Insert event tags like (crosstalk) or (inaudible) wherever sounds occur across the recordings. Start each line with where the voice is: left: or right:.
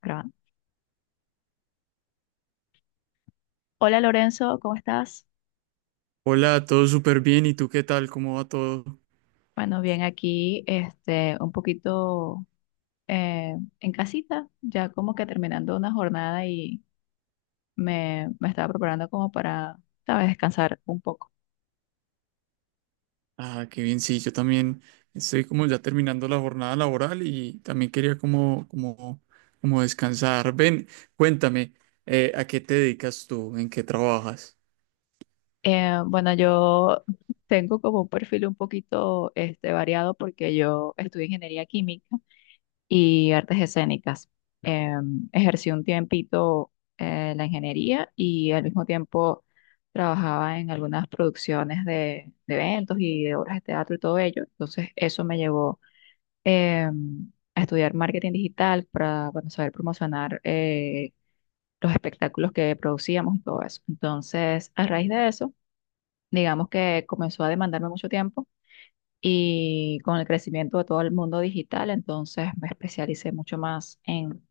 left: Grabando. Hola Lorenzo, ¿cómo estás?
right: Hola, todo súper bien. ¿Y tú qué tal? ¿Cómo va todo?
left: Bueno, bien aquí, un poquito eh, en casita, ya como que terminando una jornada y me estaba preparando como para, sabes, descansar un poco.
right: Ah, qué bien. Sí, yo también estoy como ya terminando la jornada laboral y también quería como descansar. Ven, cuéntame, ¿a qué te dedicas tú? ¿En qué trabajas?
left: Bueno, yo (laughs) tengo como un perfil un poquito variado porque yo estudio ingeniería química y artes escénicas. Ejercí un tiempito la ingeniería y al mismo tiempo trabajaba en algunas producciones de eventos y de obras de teatro y todo ello. Entonces eso me llevó a estudiar marketing digital para bueno, saber promocionar los espectáculos que producíamos y todo eso. Entonces, a raíz de eso, digamos que comenzó a demandarme mucho tiempo. Y con el crecimiento de todo el mundo digital, entonces me especialicé mucho más en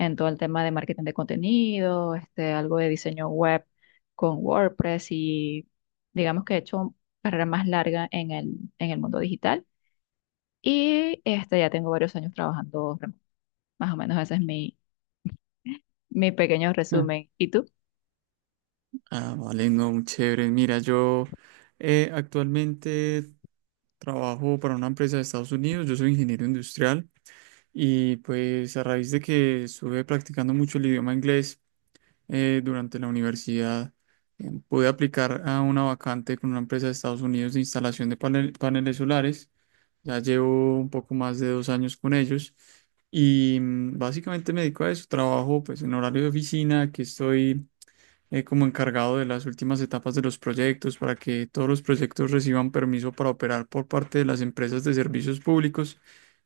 left: en todo el tema de marketing de contenido, este, algo de diseño web con WordPress y digamos que he hecho carrera más larga en el mundo digital y este, ya tengo varios años trabajando remoto. Más o menos ese es mi pequeño
right: Mm.
left: resumen. ¿Y tú?
right: Ah, vale, no, muy chévere. Mira, yo actualmente trabajo para una empresa de Estados Unidos, yo soy ingeniero industrial y pues a raíz de que estuve practicando mucho el idioma inglés, durante la universidad. Pude aplicar a una vacante con una empresa de Estados Unidos de instalación de paneles solares. Ya llevo un poco más de 2 años con ellos y básicamente me dedico a eso. Trabajo pues en horario de oficina, que estoy como encargado de las últimas etapas de los proyectos para que todos los proyectos reciban permiso para operar por parte de las empresas de servicios públicos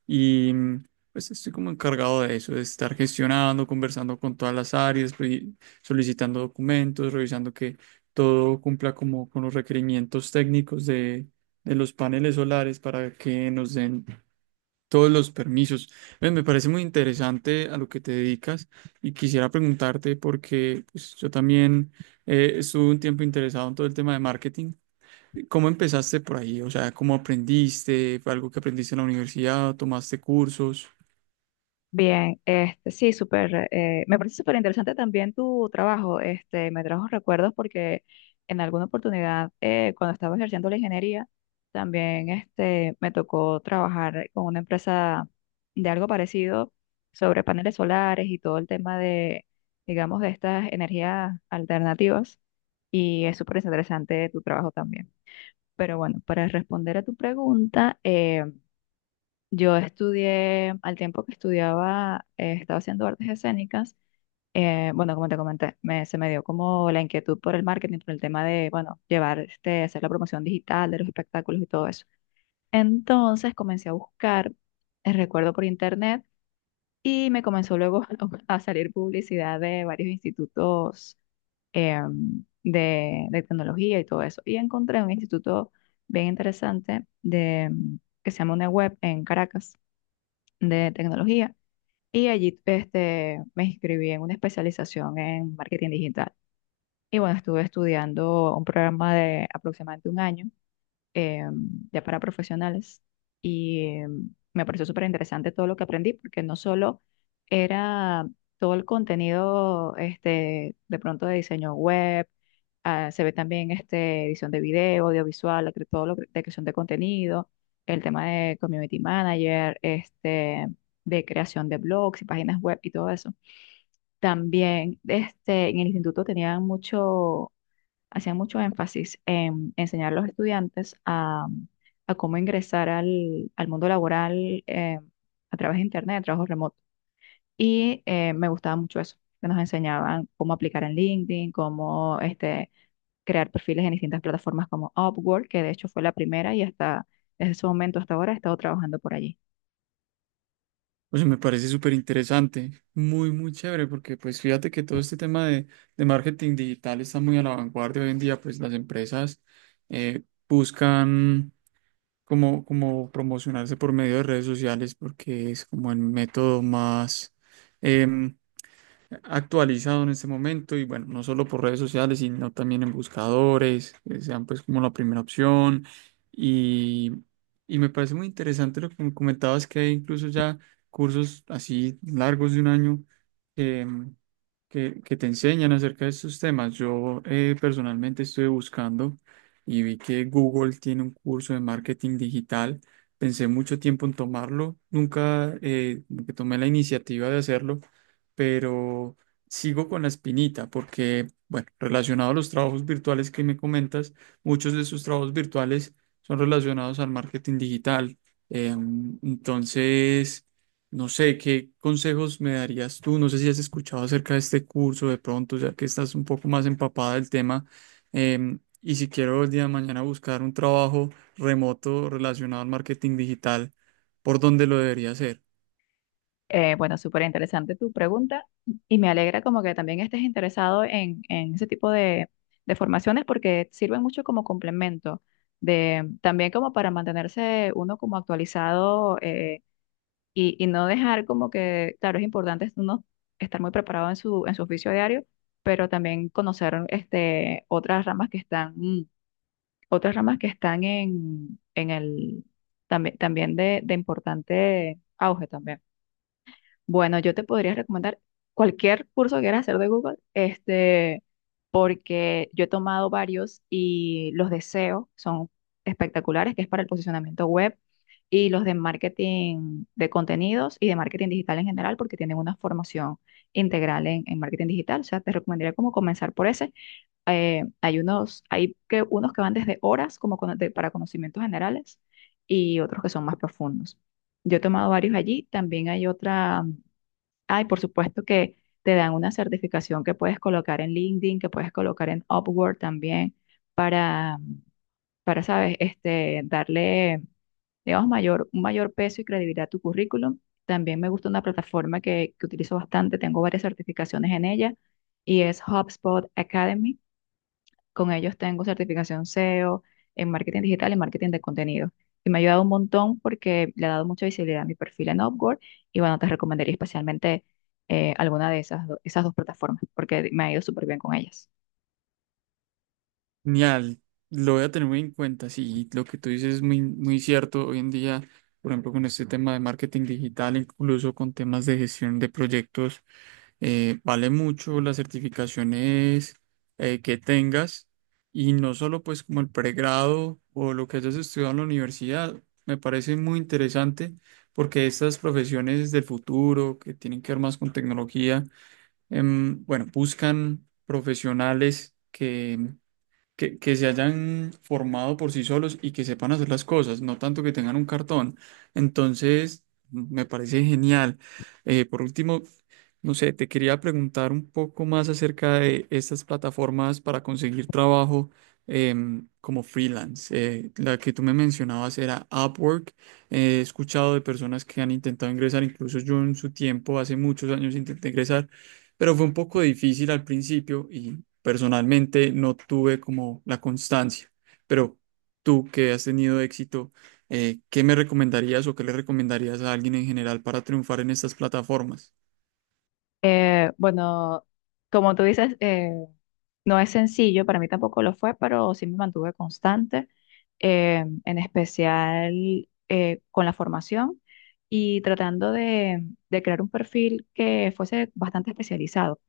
right: y pues estoy como encargado de eso, de estar gestionando, conversando con todas las áreas, solicitando documentos, revisando que todo cumpla como con los requerimientos técnicos de los paneles solares para que nos den todos los permisos. Ven, me parece muy interesante a lo que te dedicas. Y quisiera preguntarte porque pues, yo también estuve un tiempo interesado en todo el tema de marketing. ¿Cómo empezaste por ahí? O sea, ¿cómo aprendiste? ¿Fue algo que aprendiste en la universidad? ¿Tomaste cursos?
left: Bien, este, sí, súper, me parece súper interesante también tu trabajo, este, me trajo recuerdos porque en alguna oportunidad, cuando estaba ejerciendo la ingeniería, también, este, me tocó trabajar con una empresa de algo parecido sobre paneles solares y todo el tema de, digamos, de estas energías alternativas y es súper interesante tu trabajo también. Pero bueno, para responder a tu pregunta, yo estudié, al tiempo que estudiaba, estaba haciendo artes escénicas. Bueno, como te comenté, se me dio como la inquietud por el marketing, por el tema de, bueno, llevar, este, hacer la promoción digital de los espectáculos y todo eso. Entonces comencé a buscar, recuerdo por internet, y me comenzó luego (laughs) a salir publicidad de varios institutos de tecnología y todo eso. Y encontré un instituto bien interesante de, que se llama una web en Caracas de tecnología y allí este, me inscribí en una especialización en marketing digital. Y bueno, estuve estudiando un programa de aproximadamente un año eh, ya para profesionales. Y me pareció súper interesante todo lo que aprendí, porque no solo era todo el contenido este, de pronto de diseño web, ah, se ve también este, edición de video, audiovisual, la cre- todo lo que- de creación de contenido, el tema de community manager, este, de creación de blogs y páginas web y todo eso. También este, en el instituto tenían mucho hacía mucho énfasis en enseñar a los estudiantes a cómo ingresar al mundo laboral a través de Internet, trabajos remotos. Y me gustaba mucho eso, que nos enseñaban cómo aplicar en LinkedIn, cómo este, crear perfiles en distintas plataformas como Upwork, que de hecho fue la primera y hasta desde ese momento hasta ahora he estado trabajando por allí.
right: O sea, me parece súper interesante, muy, muy chévere, porque pues fíjate que todo este tema de marketing digital está muy a la vanguardia hoy en día, pues las empresas eh, buscan como promocionarse por medio de redes sociales porque es como el método más em, actualizado en este momento y bueno, no solo por redes sociales, sino también en buscadores, que sean pues como la primera opción. Y, y me parece muy interesante lo que me comentabas, que hay incluso ya cursos así largos de 1 año que, que te enseñan acerca de estos temas. Yo personalmente estoy buscando y vi que Google tiene un curso de marketing digital. Pensé mucho tiempo en tomarlo, nunca como que tomé la iniciativa de hacerlo pero sigo con la espinita porque, bueno, relacionado a los trabajos virtuales que me comentas, muchos de sus trabajos virtuales son relacionados al marketing digital. Eh, entonces, no sé, ¿qué consejos me darías tú? No sé si has escuchado acerca de este curso de pronto, ya que estás un poco más empapada del tema. Y si quiero el día de mañana buscar un trabajo remoto relacionado al marketing digital, ¿por dónde lo debería hacer?
left: Bueno, súper interesante tu pregunta y me alegra como que también estés interesado en ese tipo de formaciones porque sirven mucho como complemento, de, también como para mantenerse uno como actualizado y no dejar como que, claro, es importante uno estar muy preparado en en su oficio diario, pero también conocer este, otras ramas que están, mm, otras ramas que están en el, también, también de importante auge también. Bueno, yo te podría recomendar cualquier curso que quieras hacer de Google, este, porque yo he tomado varios y los de SEO son espectaculares, que es para el posicionamiento web, y los de marketing de contenidos y de marketing digital en general, porque tienen una formación integral en marketing digital. O sea, te recomendaría como comenzar por ese. Hay unos, hay que, unos que van desde horas como cono- de- para conocimientos generales y otros que son más profundos. Yo he tomado varios allí. También hay otra. Ay, por supuesto que te dan una certificación que puedes colocar en LinkedIn, que puedes colocar en Upwork también, para, para, sabes, este, darle, digamos, mayor, un mayor peso y credibilidad a tu currículum. También me gusta una plataforma que utilizo bastante, tengo varias certificaciones en ella, y es HubSpot Academy. Con ellos tengo certificación SEO en marketing digital y marketing de contenido. Y me ha ayudado un montón porque le ha dado mucha visibilidad a mi perfil en Upwork. Y bueno, te recomendaría especialmente alguna de esas, do- esas dos plataformas porque me ha ido súper bien con ellas.
right: Genial, lo voy a tener muy en cuenta. Sí, lo que tú dices es muy, muy cierto. Hoy en día, por ejemplo, con este tema de marketing digital, incluso con temas de gestión de proyectos, vale mucho las certificaciones que tengas y no solo pues como el pregrado o lo que hayas estudiado en la universidad. Me parece muy interesante porque estas profesiones del futuro que tienen que ver más con tecnología, bueno, buscan profesionales. Que se hayan formado por sí solos y que sepan hacer las cosas, no tanto que tengan un cartón. Entonces, me parece genial. Por último, no sé, te quería preguntar un poco más acerca de estas plataformas para conseguir trabajo como freelance. La que tú me mencionabas era Upwork. He escuchado de personas que han intentado ingresar, incluso yo en su tiempo, hace muchos años intenté ingresar. Pero fue un poco difícil al principio y personalmente no tuve como la constancia, pero tú que has tenido éxito, ¿qué me recomendarías o qué le recomendarías a alguien en general para triunfar en estas plataformas?
left: Bueno, como tú dices, no es sencillo, para mí tampoco lo fue, pero sí me mantuve constante, en especial con la formación y tratando de crear un perfil que fuese bastante especializado.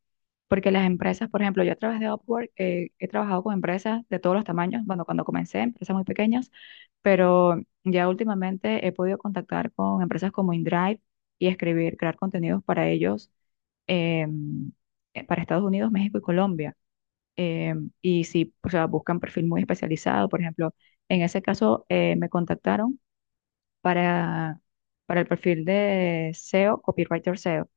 left: Porque las empresas, por ejemplo, yo a través de Upwork he trabajado con empresas de todos los tamaños, bueno, cuando comencé, empresas muy pequeñas, pero ya últimamente he podido contactar con empresas como InDrive y escribir, crear contenidos para ellos, eh, para Estados Unidos, México y Colombia. Eh, y si, o sea, buscan perfil muy especializado, por ejemplo, en ese caso me contactaron para, para el perfil de SEO, Copywriter SEO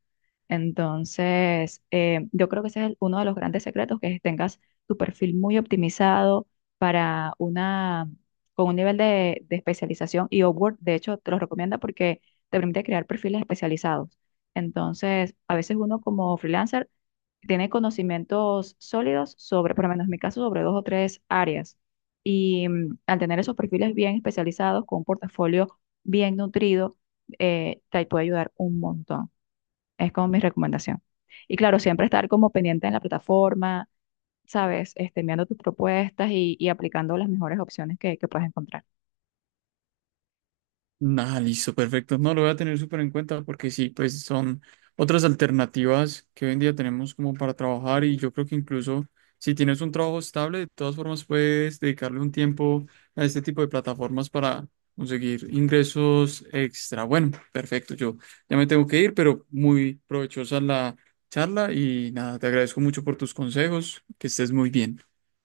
left: entonces, yo creo que ese es el- uno de los grandes secretos, que tengas tu perfil muy optimizado para una, con un nivel de especialización y Upwork, de hecho, te lo recomienda porque te permite crear perfiles especializados. Entonces, a veces uno como freelancer tiene conocimientos sólidos sobre, por lo menos en mi caso, sobre dos o tres áreas. Y mm, al tener esos perfiles bien especializados, con un portafolio bien nutrido, te puede ayudar un montón. Es como mi recomendación. Y claro, siempre estar como pendiente en la plataforma, ¿sabes? Este, enviando tus propuestas y aplicando las mejores opciones que puedes encontrar.
right: Nada, listo, perfecto. No lo voy a tener súper en cuenta porque sí, pues son otras alternativas que hoy en día tenemos como para trabajar y yo creo que incluso si tienes un trabajo estable, de todas formas puedes dedicarle un tiempo a este tipo de plataformas para conseguir ingresos extra. Bueno, perfecto, yo ya me tengo que ir, pero muy provechosa la charla y nada, te agradezco mucho por tus consejos, que estés muy bien.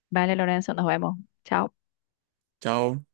left: Vale, Lorenzo, nos vemos. Chao.
right: Chao.